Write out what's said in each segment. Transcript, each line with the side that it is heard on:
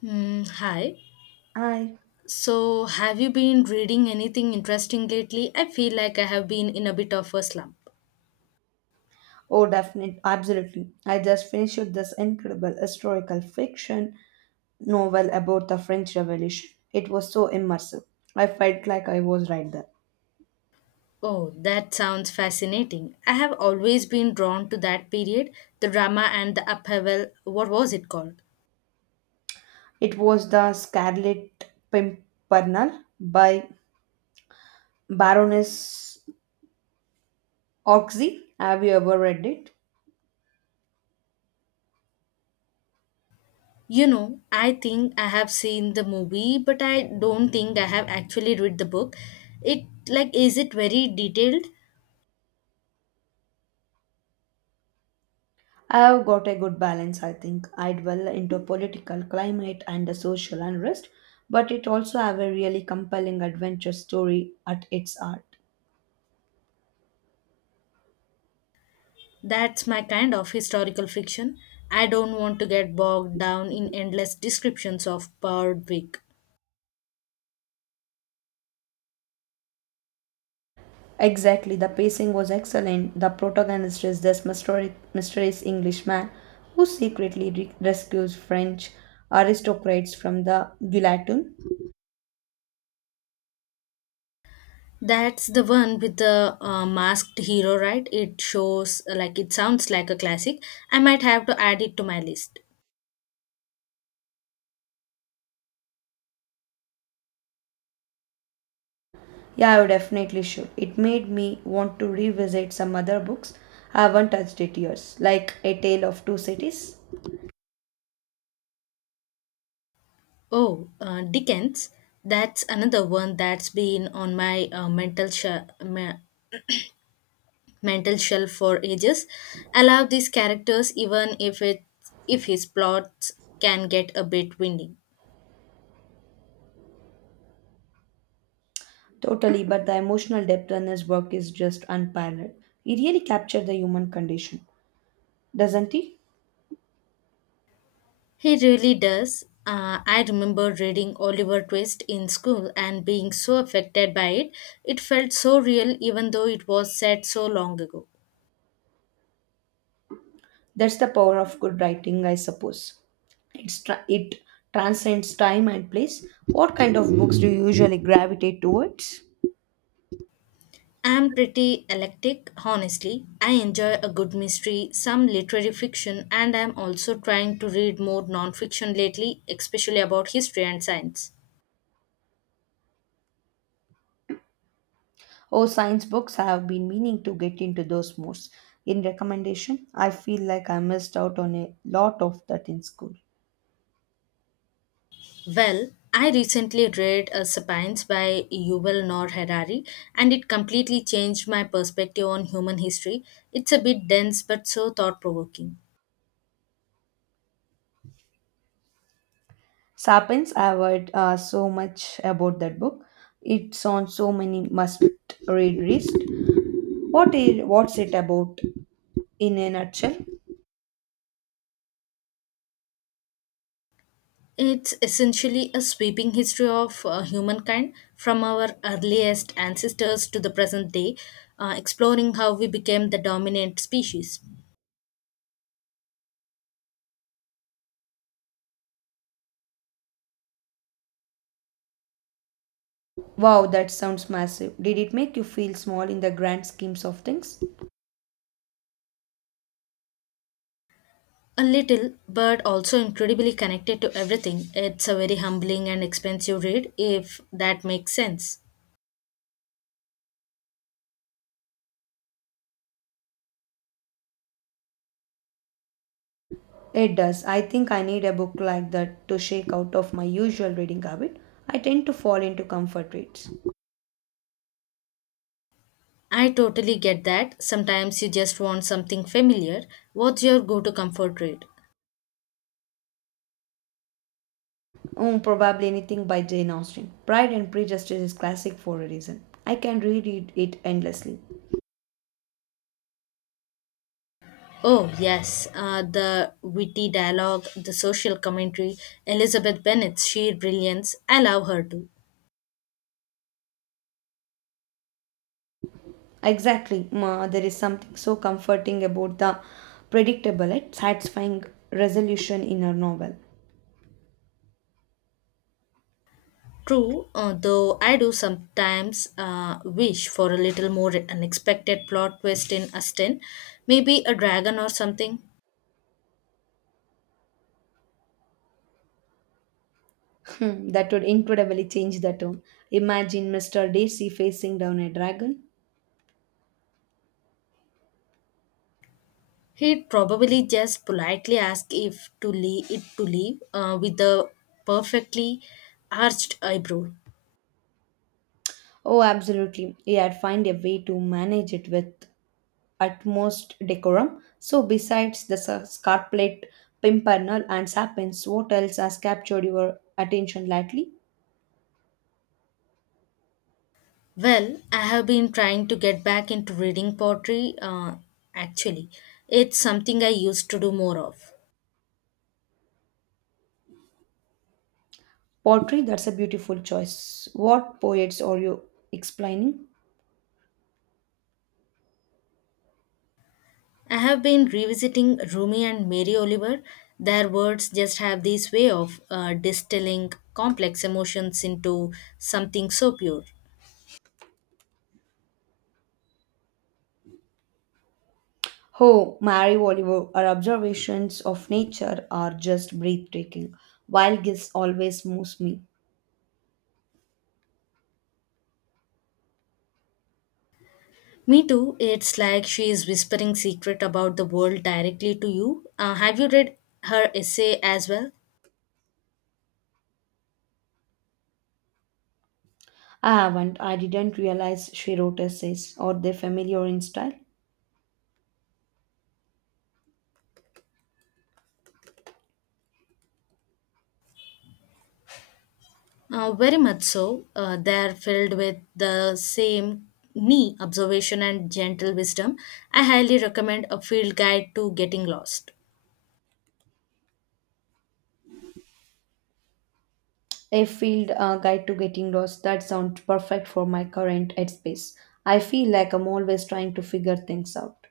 left: Hmm. Hi.
right: I
left: So, have you been reading anything interesting lately? I feel like I have been in a bit of a slump.
right: Oh, definitely, absolutely. I just finished this incredible historical fiction novel about the French Revolution. It was so immersive. I felt like I was right there.
left: Oh, that sounds fascinating. I have always been drawn to that period, the drama and the upheaval. What was it called?
right: It was the Scarlet Pimpernel by Baroness Oxy. Have you ever read it?
left: You know, I think I have seen the movie, but I don't think I have actually read the book. It like is it very detailed?
right: I have got a good balance, I think. I dwell into political climate and the social unrest, but it also have a really compelling adventure story at its heart.
left: That's my kind of historical fiction. I don't want to get bogged down in endless descriptions of Berwick.
right: Exactly, the pacing was excellent. The protagonist is this mysterious Englishman who secretly rescues French aristocrats from the guillotine.
left: That's the one with the masked hero, right? It shows like it sounds like a classic. I might have to add it to my list.
right: Yeah, I definitely should. It made me want to revisit some other books I haven't touched it years, like A Tale of Two Cities.
left: Oh, Dickens. That's another one that's been on my mental shelf for ages. I love these characters, even if it if his plots can get a bit windy.
right: Totally, but the emotional depth in his work is just unparalleled. He really captured the human condition, doesn't he?
left: He really does. I remember reading Oliver Twist in school and being so affected by it. It felt so real, even though it was said so long ago.
right: That's the power of good writing, I suppose. It transcends time and place. What kind of books do you usually gravitate towards?
left: I'm pretty eclectic, honestly. I enjoy a good mystery, some literary fiction, and I'm also trying to read more non fiction lately, especially about history and science.
right: Oh, science books. I have been meaning to get into those more. In recommendation, I feel like I missed out on a lot of that in school.
left: Well, I recently read Sapiens by Yuval Noah Harari, and it completely changed my perspective on human history. It's a bit dense but so thought provoking.
right: Sapiens, I have heard so much about that book. It's on so many must read lists. What's it about in a nutshell?
left: It's essentially a sweeping history of humankind from our earliest ancestors to the present day, exploring how we became the dominant species.
right: Wow, that sounds massive. Did it make you feel small in the grand schemes of things?
left: A little, but also incredibly connected to everything. It's a very humbling and expensive read, if that makes sense.
right: It does. I think I need a book like that to shake out of my usual reading habit. I tend to fall into comfort reads.
left: I totally get that. Sometimes you just want something familiar. What's your go to comfort read?
right: Oh, probably anything by Jane Austen. Pride and Prejudice is classic for a reason. I can reread it endlessly.
left: Oh, yes, the witty dialogue, the social commentary, Elizabeth Bennet's sheer brilliance. I love her too.
right: Exactly. Ma, there is something so comforting about the predictable and satisfying resolution in a novel.
left: True, though I do sometimes wish for a little more unexpected plot twist in Aston, maybe a dragon or something.
right: Hmm, that would incredibly change the tone. Imagine Mr. Darcy facing down a dragon.
left: He'd probably just politely ask if to leave with the perfectly arched eyebrow.
right: Oh, absolutely. He had find a way to manage it with utmost decorum. So, besides the Scarlet Pimpernel and Sapiens, what else has captured your attention lately?
left: Well, I have been trying to get back into reading poetry, actually. It's something I used to do more of.
right: Pottery, that's a beautiful choice. What poets are you explaining?
left: I have been revisiting Rumi and Mary Oliver. Their words just have this way of distilling complex emotions into something so pure.
right: Oh, Mary Oliver, her observations of nature are just breathtaking. Wild Guess always moves me.
left: Me too, it's like she is whispering secret about the world directly to you. Have you read her essay as well?
right: I haven't. I didn't realize she wrote essays. Are they familiar in style?
left: Very much so. They are filled with the same knee observation and gentle wisdom. I highly recommend a field guide to getting lost.
right: A field guide to getting lost. That sounds perfect for my current headspace. I feel like I'm always trying to figure things out.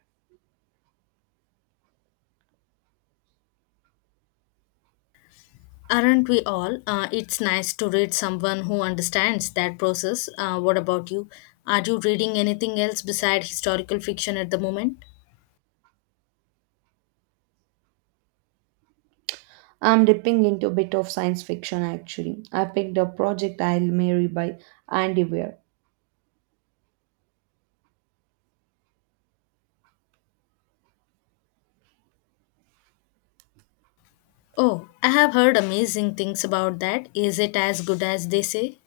left: Aren't we all? It's nice to read someone who understands that process. What about you? Are you reading anything else beside historical fiction at the moment?
right: I'm dipping into a bit of science fiction actually. I picked up Project Isle Mary by Andy Weir.
left: Oh, I have heard amazing things about that. Is it as good as they say?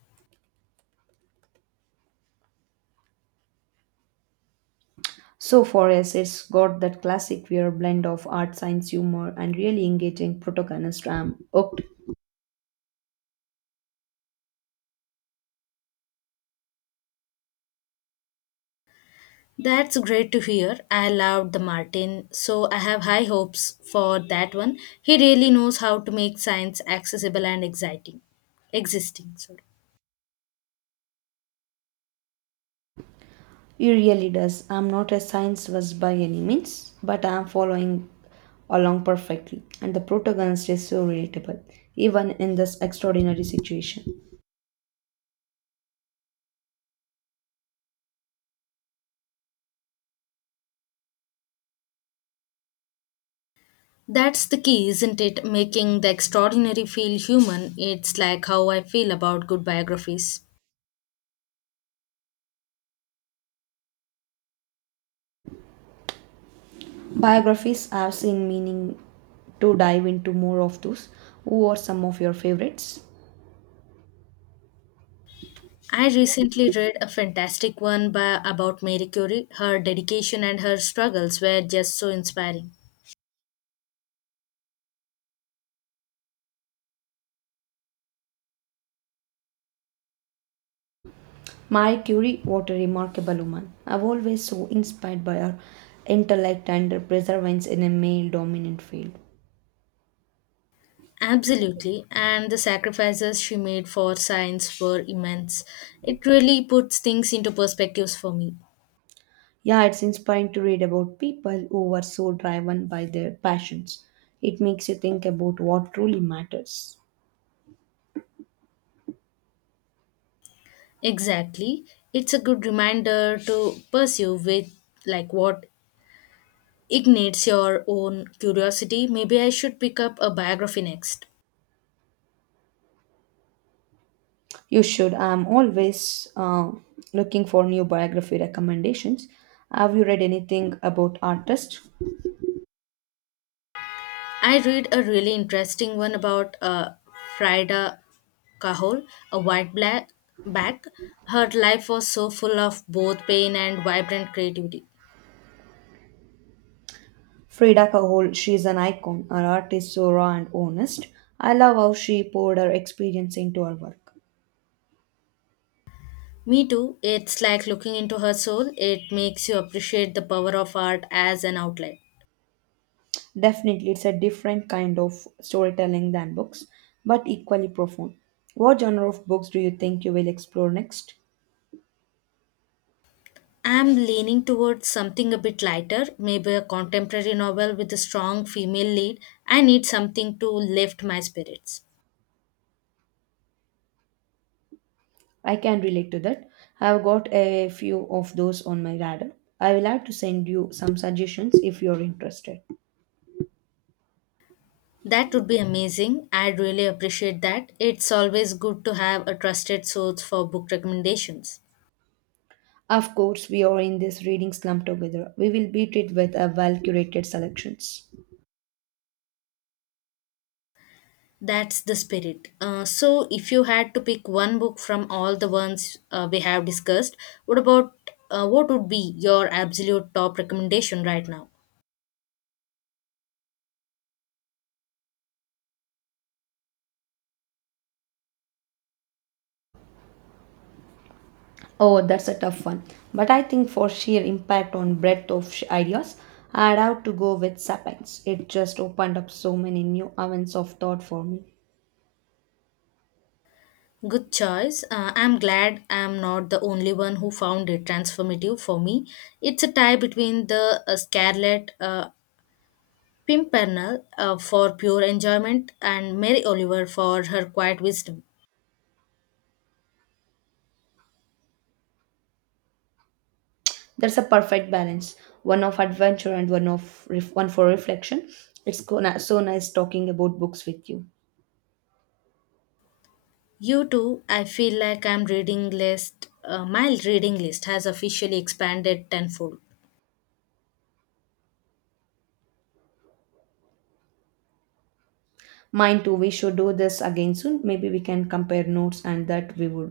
right: So far as it's got that classic Weir blend of art, science, humor, and really engaging protagonist, I'm hooked.
left: That's great to hear. I loved the Martin, so I have high hopes for that one. He really knows how to make science accessible and exciting. Existing, sorry.
right: He really does. I'm not a science was by any means, but I'm following along perfectly. And the protagonist is so relatable, even in this extraordinary situation.
left: That's the key, isn't it? Making the extraordinary feel human. It's like how I feel about good biographies.
right: Biographies I have seen meaning to dive into more of those. Who are some of your favorites?
left: I recently read a fantastic one by about Marie Curie. Her dedication and her struggles were just so inspiring.
right: Marie Curie, what a remarkable woman. I've always so inspired by her intellect and her perseverance in a male dominant field.
left: Absolutely, and the sacrifices she made for science were immense. It really puts things into perspectives for me.
right: Yeah, it's inspiring to read about people who were so driven by their passions. It makes you think about what truly matters.
left: Exactly. It's a good reminder to pursue with like what ignites your own curiosity. Maybe I should pick up a biography next.
right: You should. I'm always looking for new biography recommendations. Have you read anything about artists?
left: I read a really interesting one about Frida Kahlo, a white black back. Her life was so full of both pain and vibrant creativity.
right: Frida Kahlo, she's an icon. Her art is so raw and honest. I love how she poured her experience into her work.
left: Me too. It's like looking into her soul. It makes you appreciate the power of art as an outlet.
right: Definitely, it's a different kind of storytelling than books, but equally profound. What genre of books do you think you will explore next?
left: I'm leaning towards something a bit lighter, maybe a contemporary novel with a strong female lead. I need something to lift my spirits.
right: I can relate to that. I've got a few of those on my radar. I will have to send you some suggestions if you're interested.
left: That would be amazing. I'd really appreciate that. It's always good to have a trusted source for book recommendations.
right: Of course, we are in this reading slump together. We will beat it with a well curated selections.
left: That's the spirit. So, if you had to pick one book from all the ones we have discussed, what about what would be your absolute top recommendation right now?
right: Oh, that's a tough one. But I think for sheer impact on breadth of ideas, I'd have to go with Sapiens. It just opened up so many new avenues of thought for me.
left: Good choice. I'm glad I'm not the only one who found it transformative for me. It's a tie between the Scarlet Pimpernel for pure enjoyment and Mary Oliver for her quiet wisdom.
right: There's a perfect balance, one of adventure and one for reflection. It's so nice talking about books with you.
left: You too, I feel like my reading list has officially expanded tenfold.
right: Mine too. We should do this again soon. Maybe we can compare notes and that we would